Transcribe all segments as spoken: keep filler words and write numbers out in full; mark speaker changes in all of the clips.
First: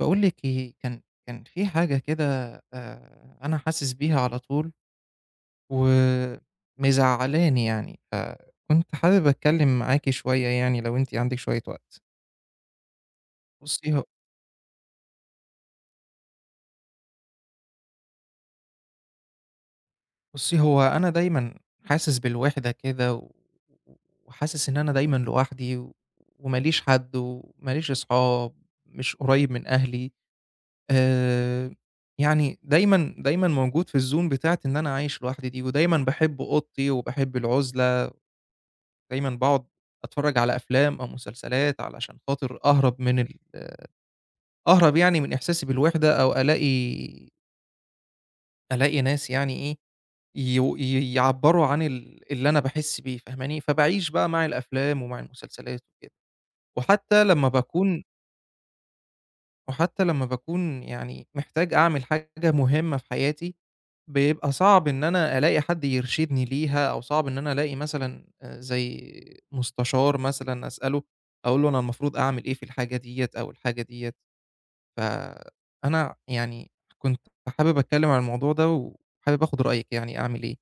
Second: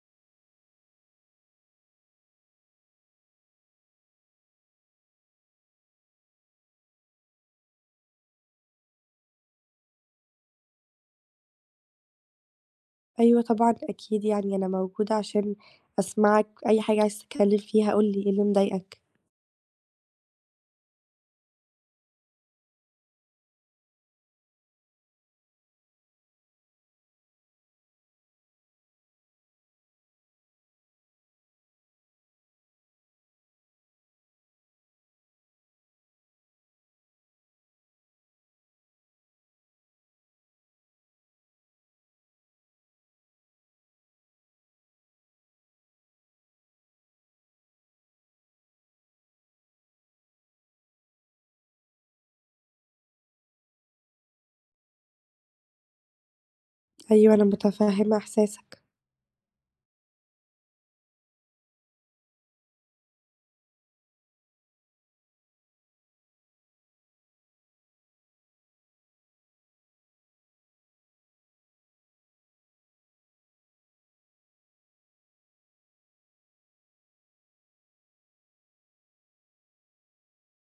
Speaker 1: باقول لِك إيه، كان كان في حاجة كده. آآ أنا حاسس بيها على طول ومزعّلاني يعني، فكنت حابب أتكلّم معاكِ شوية يعني لو أنتِ عندِك شوية وقت.
Speaker 2: أيوه طبعًا
Speaker 1: بُصّي ه
Speaker 2: أكيد يعني أنا موجودة عشان أسمعك، أي حاجة عايز تتكلم فيها قُل لي، إيه اللي مضايقك؟
Speaker 1: بُصّي هو أنا دايمًا حاسس بالوِحدة كده و وحاسس إن أنا دايمًا لوحدي و وما ليش حد وما ليش أصحاب، مش قريّب من أهلي. آآ يعني دايمًا، دايمًا موجود في الzone بتاعة إن أنا عايش لوحدي دي، ودايمًا باحب أوضتي وباحب العُزلة. دايمًا باقعد أتفرّج على أفلام أو مسلسلات علشان خاطر أهرب من ال أهرب يعني من إحساسي بالوحدة أو ألاقي ألاقي ناس يعني إيه، يو ي يعبّروا عن ال اللي أنا باحس بيه فاهماني، فباعيش بقى مع الأفلام ومع المسلسلات وكده. وحتى
Speaker 2: أيوه أنا
Speaker 1: لمّا باكون
Speaker 2: متفهمة إحساسك.
Speaker 1: وحتى لمّا باكون يعني محتاج أعمل حاجة مهمة في حياتي بيبقى صعب إن أنا ألاقي حد يرشدني ليها، أو صعب إن أنا ألاقي مثلًا آآ زي مستشار مثلًا أسأله، أقول له أنا المفروض أعمل إيه في الحاجة ديّة أو الحاجة ديّة. فأنا يعني كنت حابب أتكلّم عن الموضوع ده، وحابب آخُد رأيِك يعني أعمل إيه؟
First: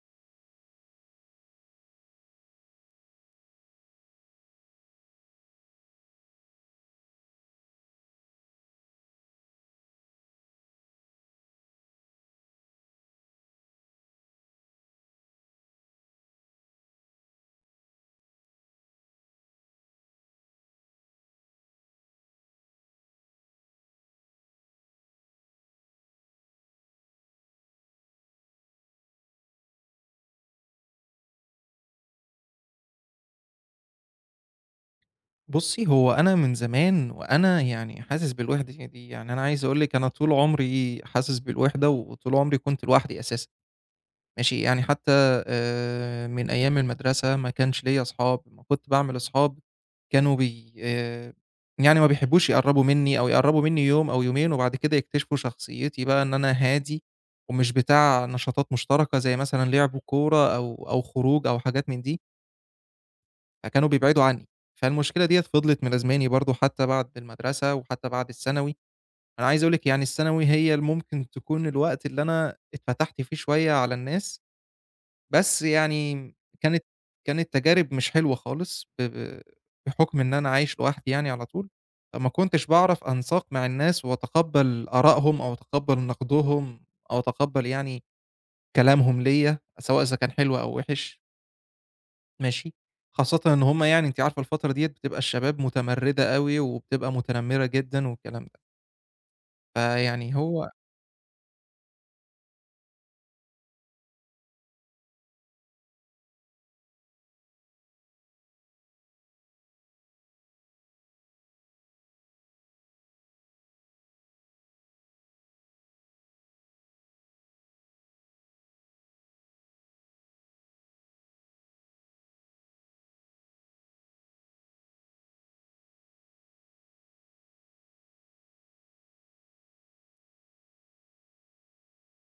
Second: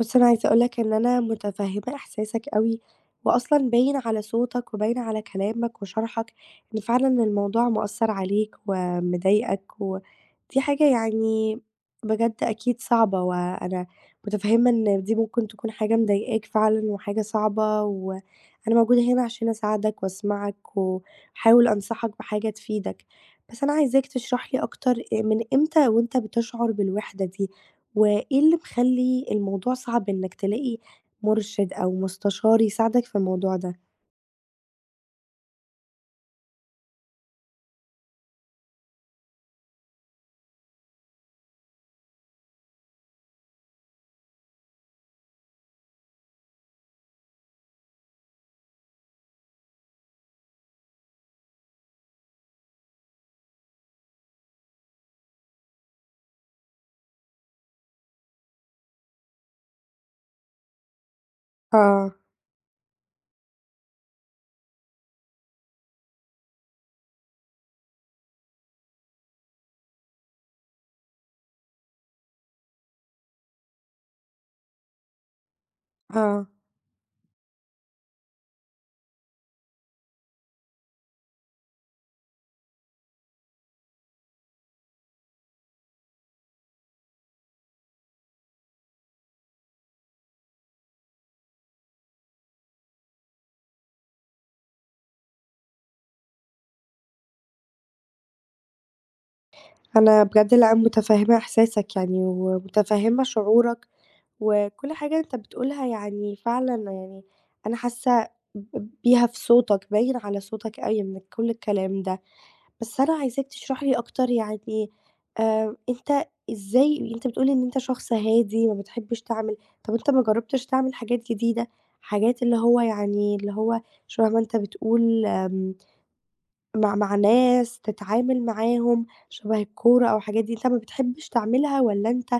Speaker 2: بُص، أنا عايزة أقول لك إن أنا متفهّمة إحساسك أوي، وأصلًا باين على صوتك وباين على كلامك وشرحك إن فعلًا الموضوع مأثّر عليك ومضايقك، ودي حاجة يعني بجد أكيد صعبة، وأنا متفهّمة إن دي ممكن تكون حاجة مضايقاك فعلًا وحاجة صعبة، وأنا موجودة هنا عشان أساعدك وأسمعك وأحاول أنصحك بحاجة تفيدك، بس أنا عايزاك تشرح لي أكتر آآ من إمتى وأنت بتشعر بالوحدة دي؟ وإيه اللي مخلّي الموضوع صعب إنّك تلاقي مُرشِد أو مستشار يساعدك في الموضوع ده؟
Speaker 1: بُصّي، هو أنا من زمان وأنا يعني حاسس بالوِحدة دي، يعني أنا عايز أقول لِك أنا طول عمري حاسس بالوِحدة، وطول عمري كنت لوحدي أساسًا. ماشي، يعني حتى آآ من أيام المدرسة ما كانش ليّا أصحاب، أمّا كنت باعمل أصحاب كانوا بي آآ يعني ما بيحبوش يقرّبوا منّي أو يقرّبوا منّي يوم أو يومين وبعد كده يكتشفوا شخصيتي بقى إن أنا هادي ومش بتاع نشاطات مشتركة زي مثلًا لعب كورة أو أو خروج أو حاجات من
Speaker 2: آه،
Speaker 1: دي، فكانوا بيبعدوا عنّي. فالمشكلة ديّة فضلت ملازماني برضه حتى بعد المدرسة وحتى بعد الثانوي. أنا عايز أقول لِك يعني الثانوي هي اللي ممكن تكون الوقت اللي أنا اتفتحت فيه شوية على الناس، بس يعني
Speaker 2: آه.
Speaker 1: كانت كانت تجارب مش حلوة خالص ب ب بحُكم إن أنا عايش لوحدي يعني على طول، فما كنتش باعرف أنساق مع الناس وأتقبّل آرائهم أو أتقبّل نقدهم أو أتقبّل يعني كلامهم ليّا، سواء إذا كان حلو أو وِحِش. ماشي، خاصةً إن هم يعني أنتِ عارفة الفترة ديّة بتبقى الشباب متمردة أوي وبتبقى متنمرة جدًا والكلام ده،
Speaker 2: أنا
Speaker 1: فيعني
Speaker 2: بجد
Speaker 1: هو
Speaker 2: لأ، متفهّمة إحساسك يعني ومتفهّمة شعورك، وكل حاجة أنت بتقولها يعني فعلًا يعني أنا حاسّة ب بيها في صوتك، باين على صوتك أوي من كل الكلام ده. بس أنا عايزاك تشرحي لي أكتر يعني آآ، أنت إزاي أنت بتقول لي إن أنت شخص هادي ما بتحبش تعمل. طَب أنت ما جرّبتش تعمل حاجات جديدة، حاجات اللي هو يعني اللي هو شبه ما أنت بتقول. آمم، مع مع ناس تتعامل معاهم، شبه الكورة أو الحاجات دي، أنت ما بتحبش تعملها والّا أنت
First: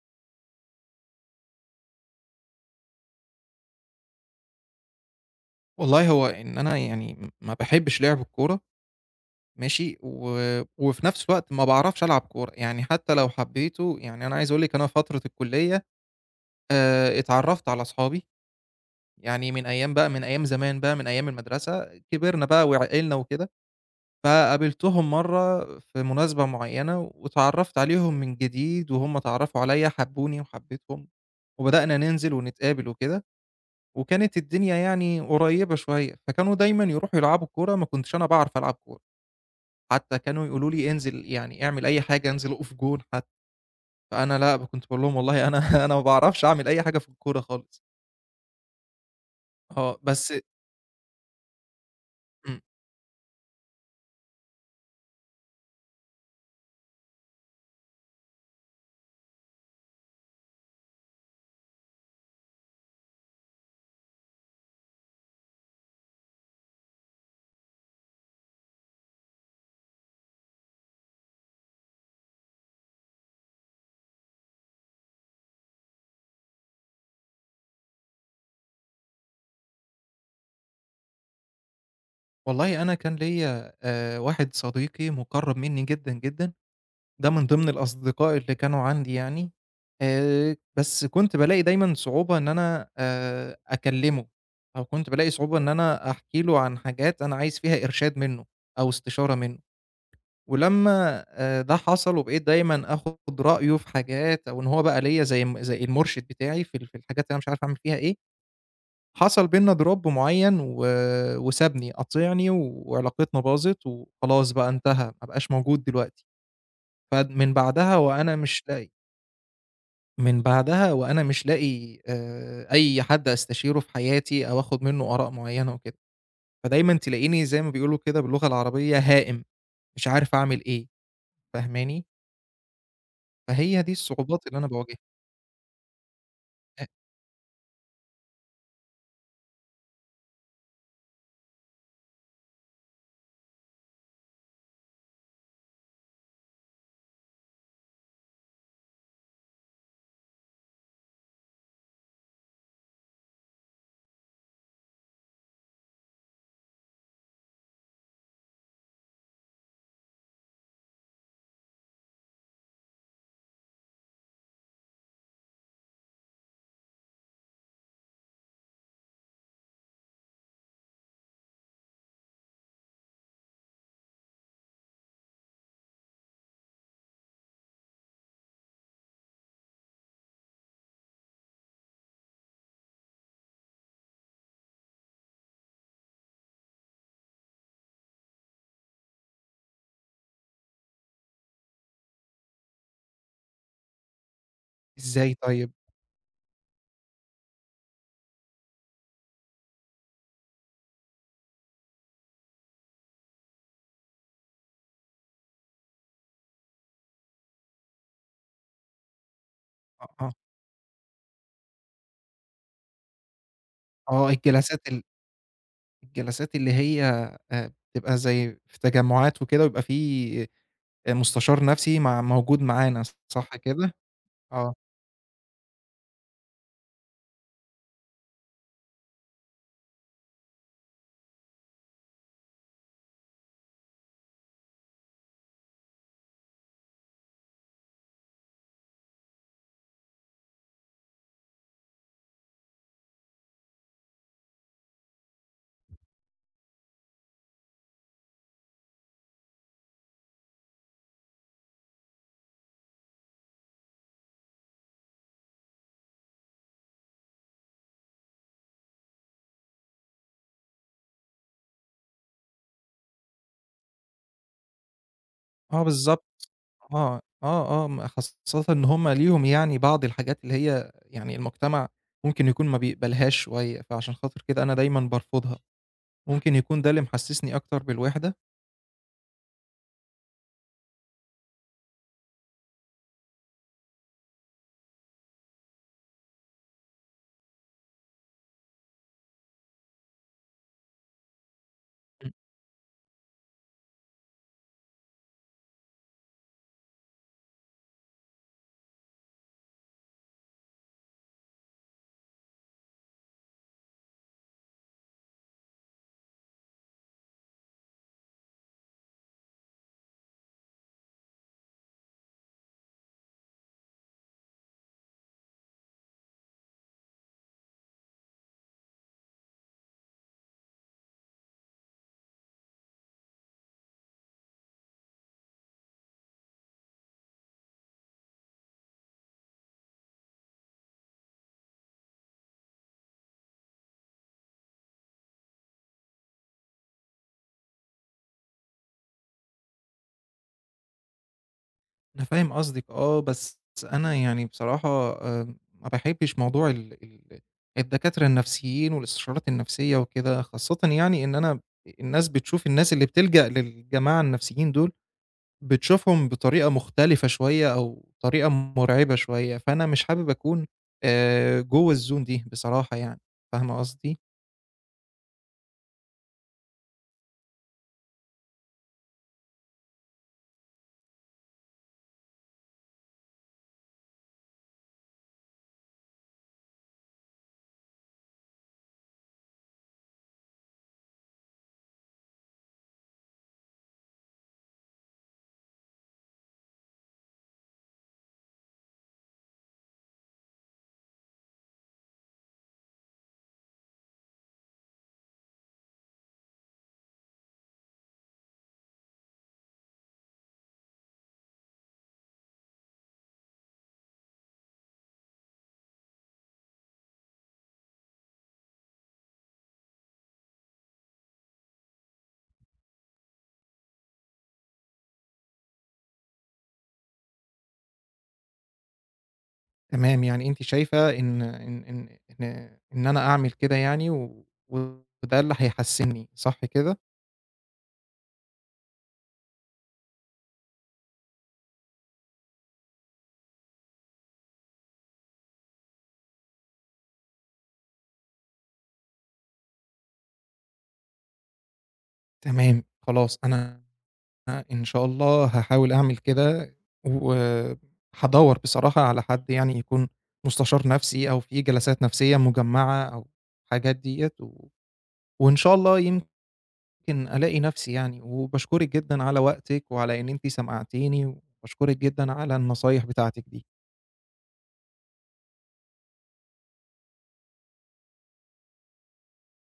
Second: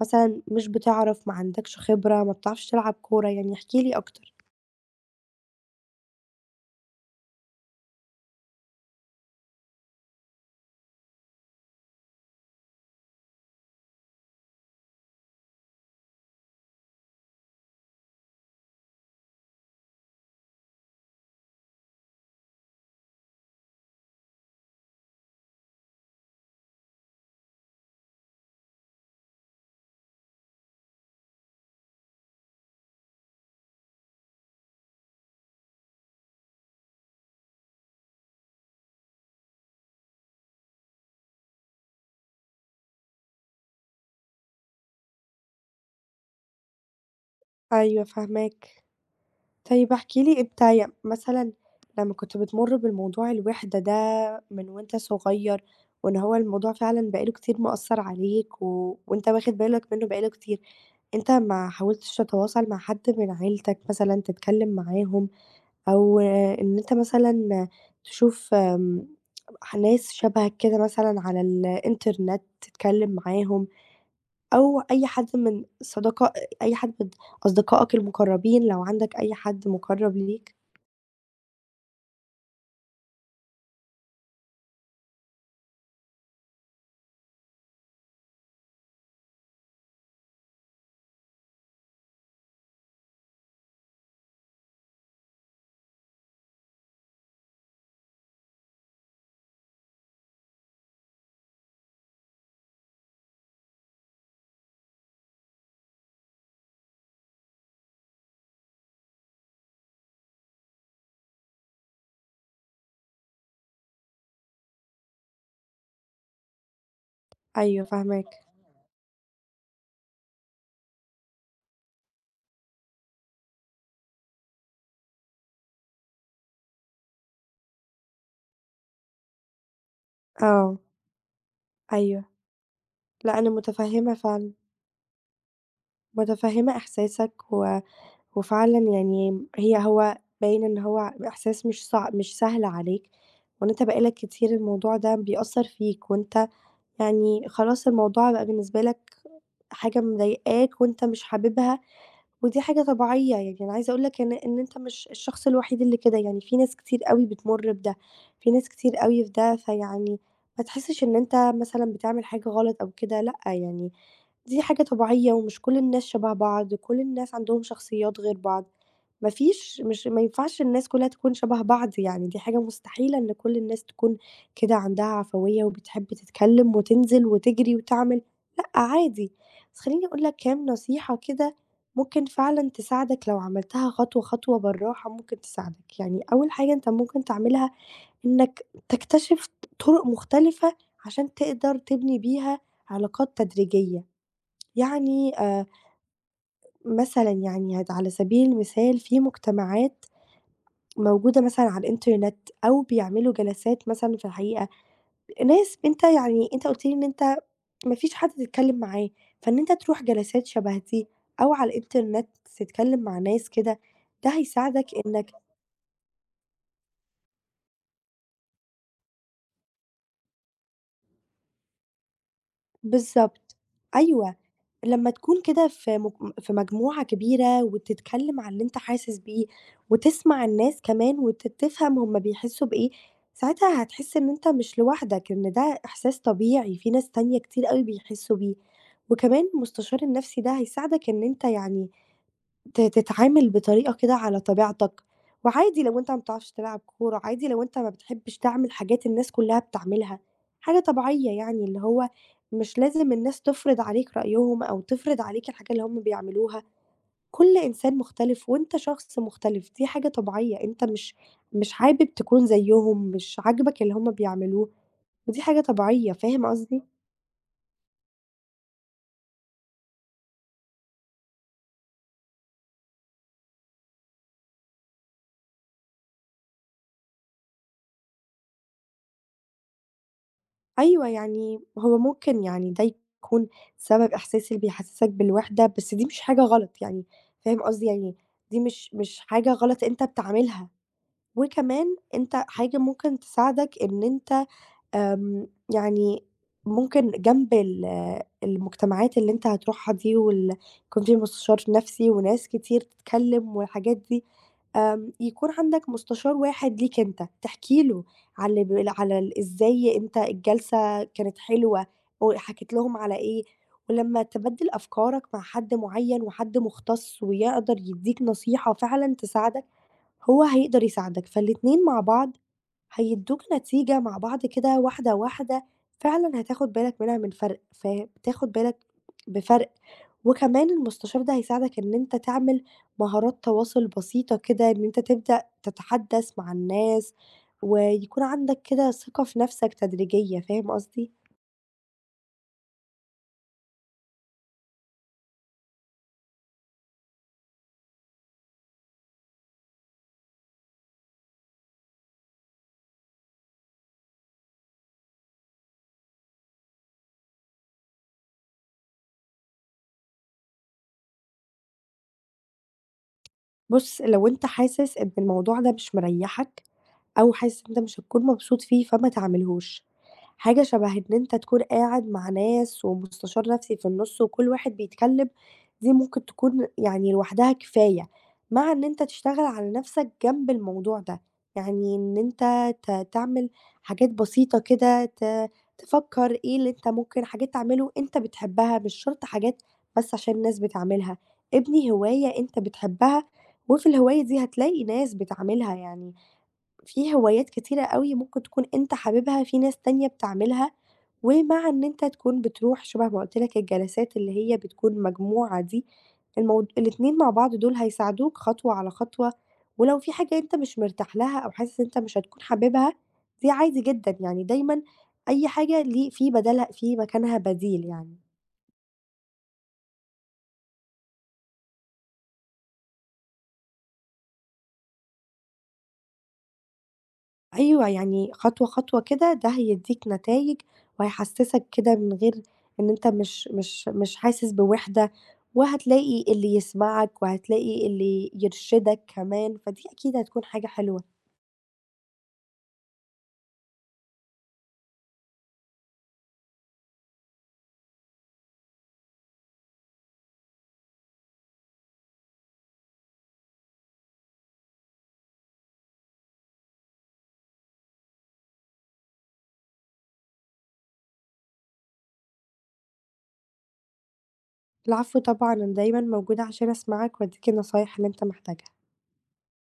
Speaker 2: مثلًا مش بتعرف، ما عندكش خبرة، ما بتعرفش تلعب كورة؟ يعني احكِ لي أكتر.
Speaker 1: والله هو إن أنا يعني ما باحبش لعب الكورة. ماشي، و وفي نفس الوقت ما باعرفش ألعب كورة، يعني حتى لو حبيته يعني أنا عايز أقول لِك أنا فترة الكلية آآ، اتعرّفت على أصحابي، يعني من أيام بقى من أيام زمان بقى، من أيام المدرسة، كبرنا بقى وعقلنا وكده، فقابلتهم مرّة في مناسبة معيّنة واتعرّفت عليهم من جديد وهُم اتعرّفوا عليّا، حبّوني وحبيتهم وبدأنا ننزل ونتقابل وكده، وكانت الدنيا يعني قريّبة شوية، فكانوا دايمًا يروحوا يلعبوا كورة، ما كنتش أنا باعرف ألعب كورة. حتى كانوا يقولوا لي انزل يعني اعمل أي حاجة، انزل أقف جون حتى، فأنا لأ، كنت باقول لهم والله أنا أنا ما باعرفش أعمل أي حاجة في الكورة خالص.
Speaker 2: أيوه فاهماك. طيب
Speaker 1: آه،
Speaker 2: احكِ
Speaker 1: بس
Speaker 2: لي أنت ي مثلًا لمّا كنت
Speaker 1: إمم،
Speaker 2: بتمُر بالموضوع الوِحدة ده من وأنت صغير، وإن هو الموضوع فعلًا بقى له كتير مأثّر عليك و وأنت واخد بالك منّه بقى له كتير، أنت ما حاولتش تتواصل مع حد من عيلتك مثلًا تتكلّم معاهم، أو آه، إن أنت مثلًا تشوف آمم ح ناس شبهك كده مثلًا على الإنترنت تتكلّم معاهم، أو أي حد من صداقة أي حد من أصدقائك المُقرّبين لو عندك أي حد مُقرّب ليك؟
Speaker 1: والله أنا كان ليّا آآ واحد صديقي مُقرّب منّي جدًا، جدًا، ده من ضمن الأصدقاء اللي كانوا عندي يعني. آآ بس كنت بالاقي دايمًا صعوبة إن أنا آآ أكلّمه، أو كنت بالاقي صعوبة إن أنا أحكي له عن حاجات أنا عايز فيها إرشاد منّه أو استشارة منّه. ولمّا آآ ده حصل وبقيت دايمًا آخُد رأيه في حاجات أو إن هو بقى ليّا زي م زي المُرشِد بتاعي في ال في الحاجات اللي أنا مش عارف أعمل فيها إيه، حصل بيننا drop معيّن و وسابني، قاطعني وعلاقتنا باظت وخلاص بقى انتهى، ما بقاش موجود دلوقتي. فمن
Speaker 2: أيوه
Speaker 1: بعدها
Speaker 2: فاهماك،
Speaker 1: وأنا مش لاقي من بعدها وأنا مش لاقي آآ أي حد أستشيره في حياتي أو آخُد منّه آراء معيّنة وكده. فدايمًا تلاقيني زي ما بيقولوا كده باللغة العربية هائم، مش عارف أعمل
Speaker 2: آه،
Speaker 1: إيه، فاهماني؟
Speaker 2: أيوه، لأ أنا
Speaker 1: فهي دي
Speaker 2: متفهمة
Speaker 1: الصعوبات
Speaker 2: فعلًا،
Speaker 1: اللي أنا باواجهها.
Speaker 2: متفهمة
Speaker 1: أ
Speaker 2: إحساسك و وفعلًا يعني هي هو باين إن هو إحساس مش صع مش سهل عليك، وإن أنت بقى لك كتير الموضوع ده بيأثّر فيك، وأنت يعني خلاص الموضوع بقى بالنسبة لك حاجة مضايقاك وأنت مش حاببها، ودي حاجة طبيعية، يعني أنا عايزة أقول لك إن إن أنت مش الشخص الوحيد اللي كده، يعني في ناس كتير أوي بتمُر بده، في ناس كتير أوي في ده، فيعني ما تحسّش إن أنت مثلًا بتعمل حاجة غلط أو كده، لأ، يعني دي حاجة طبيعية ومش كل الناس شبه بعض، كل الناس عندهم شخصيات غير بعض، ما فيش مش ما ينفعش الناس كلّها تكون شبه بعض، يعني دي حاجة مستحيلة إن كل الناس تكون كده عندها عفوية وبتحب تتكلّم وتنزل وتجري وتعمل، لأ، عادي. بس خلّيني أقول لك كام نصيحة كده ممكن فعلًا تساعدك لو عملتها خطوة، خطوة بالراحة ممكن تساعدك، يعني أول حاجة أنت ممكن تعملها إنك تكتشف طرق مختلفة عشان تقدر تبني بيها علاقات تدريجية،
Speaker 1: إزاي
Speaker 2: يعني آآ
Speaker 1: طيب؟
Speaker 2: مثلًا يعني هت على سبيل المثال في مجتمعات موجودة مثلًا على الإنترنت أو بيعملوا جلسات مثلًا في الحقيقة، ناس أنت يعني أنت قُلت لي إن أنت ما فيش حد تتكلم معاه، فإن أنت تروح
Speaker 1: أ آه،
Speaker 2: جلسات شبه دي أو على الإنترنت تتكلم مع ناس كده، ده
Speaker 1: آه الجلسات
Speaker 2: هيساعدك
Speaker 1: ال
Speaker 2: إنك
Speaker 1: الجلسات اللي هي آآ بتبقى زي في تجمعات وكده ويبقى في آآ مستشار نفسي مع موجود معانا، صح
Speaker 2: بالضبط،
Speaker 1: كده؟
Speaker 2: أيوه،
Speaker 1: آه،
Speaker 2: لمّا تكون كده في مج في مجموعة كبيرة وتتكلم عن اللي أنت حاسس بيه، وتسمع الناس كمان وت تفهم هُم بيحسوا بإيه، ساعتها هتحس إن أنت مش لوحدك، إن ده إحساس طبيعي، في ناس تانية كتير أوي بيحسوا بيه، وكمان المستشار النفسي ده هيساعدك إن أنت يعني ت تتعامل بطريقة كده على طبيعتك، وعادي لو أنت ما بتعرفش تلعب كورة، عادي لو أنت ما بتحبش تعمل حاجات الناس كلها بتعملها، حاجة طبيعية يعني اللي هو مش لازم الناس تفرض عليك رأيهم أو تفرض عليك الحاجة اللي هم بيعملوها، كل إنسان مختلف وأنت شخص مختلف، دي حاجة طبيعية، أنت مش مش حابب تكون زيهم، مش عاجبك اللي هم بيعملوه، ودي حاجة
Speaker 1: آه
Speaker 2: طبيعية،
Speaker 1: بالضبط،
Speaker 2: فاهم قصدي؟
Speaker 1: آه، آه، آه، م خاصةً إن هم ليهم يعني بعض الحاجات اللي هي يعني المجتمع ممكن يكون ما بيقبلهاش شوية، فعشان خاطر كده أنا دايمًا بارفضها، ممكن يكون ده اللي محسسني أكتر بالوحدة؟
Speaker 2: أيوه، يعني هو ممكن يعني ده يكون سبب إحساس اللي بيحسّسك بالوحدة، بس دي مش حاجة غلط يعني، فاهم قصدي؟ يعني دي مش مش حاجة غلط أنت بتعملها، وكمان أنت حاجة ممكن تساعدك إن أنت آمم، يعني ممكن جنب ال المجتمعات اللي أنت هتروحها دي وال يكون في مستشار نفسي وناس كتير تتكلم والحاجات دي، آمم، يكون عندك مستشار واحد ليك أنت، تحكي له على اللي ب على ال إزاي أنت الجلسة كانت حلوة، وحكيت لهم على إيه، ولمّا تبدِّل أفكارك مع حد معيّن وحد مختص ويقدر يدّيك نصيحة فعلًا تساعدك هو هيقدر يساعدك، فالاتنين مع بعض هيدّوك نتيجة مع بعض كده واحدة، واحدة، فعلًا هتاخد بالك منها من فرق، فاهم، تاخد بالك بفرق، وكمان المستشار ده هيساعدك إن أنت تعمل مهارات تواصل بسيطة كده، إن أنت تبدأ تتحدث مع الناس، ويكون عندك كده ثقة في نفسك تدريجية، فاهم قصدي؟
Speaker 1: أنا فاهم قصدِك آه، بس أنا يعني بصراحة آآ ما باحبّش موضوع ال ال الدكاترة النفسيين والاستشارات النفسية وكده، خاصةً يعني إن أنا الناس بتشوف الناس اللي بتلجأ للجماعة النفسيين دول، بتشوفهم بطريقة مختلفة شوية أو طريقة مرعبة شوية، فأنا مش حابب أكون آآ جوّه الzone دي بصراحة يعني، فاهمة
Speaker 2: بُص،
Speaker 1: قصدي؟
Speaker 2: لو أنت حاسس إن الموضوع ده مش مريّحك أو حاسس إن أنت مش هتكون مبسوط فيه، فما تعملهوش. حاجة شبه إن أنت تكون قاعد مع ناس ومستشار نفسي في النُص وكل واحد بيتكلم، دي ممكن تكون يعني لوحدها كفاية، مع إن أنت تشتغل على نفسك جنب الموضوع ده. يعني إن أنت ت تعمل حاجات بسيطة كده، ت تفكّر إيه اللي أنت ممكن حاجات تعمله أنت بتحبها، مش شرط حاجات بس عشان الناس بتعملها. ابني هواية أنت بتحبها وفي الهواية دي هتلاقي ناس بتعملها يعني، في هوايات كتيرة أوي ممكن تكون أنت حاببها، في ناس تانية بتعملها، ومع إن أنت تكون بتروح شبه ما قُلت لك الجلسات اللي هي بتكون مجموعة دي، المو الاتنين مع بعض دول هيساعدوك خطوة على خطوة، ولو في حاجة أنت مش مرتاح لها أو حاسس إن أنت مش هتكون حاببها، دي عادي جدًا يعني دايمًا أي حاجة ليه في بدالها في مكانها بديل يعني.
Speaker 1: تمام، يعني أنتِ شايفة إن إن إن إن إن أنا أعمل كده يعني و وده اللي هيحسّنني، صح كده؟
Speaker 2: أيوه، يعني خطوة، خطوة كده ده هيدّيك نتايج وهيحسّسك كده من غير إن أنت مش مش مش حاسس بوِحدة، وهتلاقي اللي يسمعك وهتلاقي اللي يرشدك كمان، فدي أكيد هتكون حاجة حلوة.
Speaker 1: تمام، خلاص أنا إن شاء الله هاحاول أعمل كده، وهادوّر بصراحة على حد يعني يكون مستشار نفسي أو في جلسات نفسية مجمّعة أو الحاجات ديّة، و وإن شاء الله يمكن ألاقي نفسي يعني، وباشكرِك جدًا على وقتِك وعلى إن أنتِ سمعتيني، وباشكرِك جدًا على النصايح بتاعتِك دي.
Speaker 2: العفو طبعًا، أنا دايمًا موجودة عشان أسمعك وأدّيك النصايح اللي أنت محتاجها.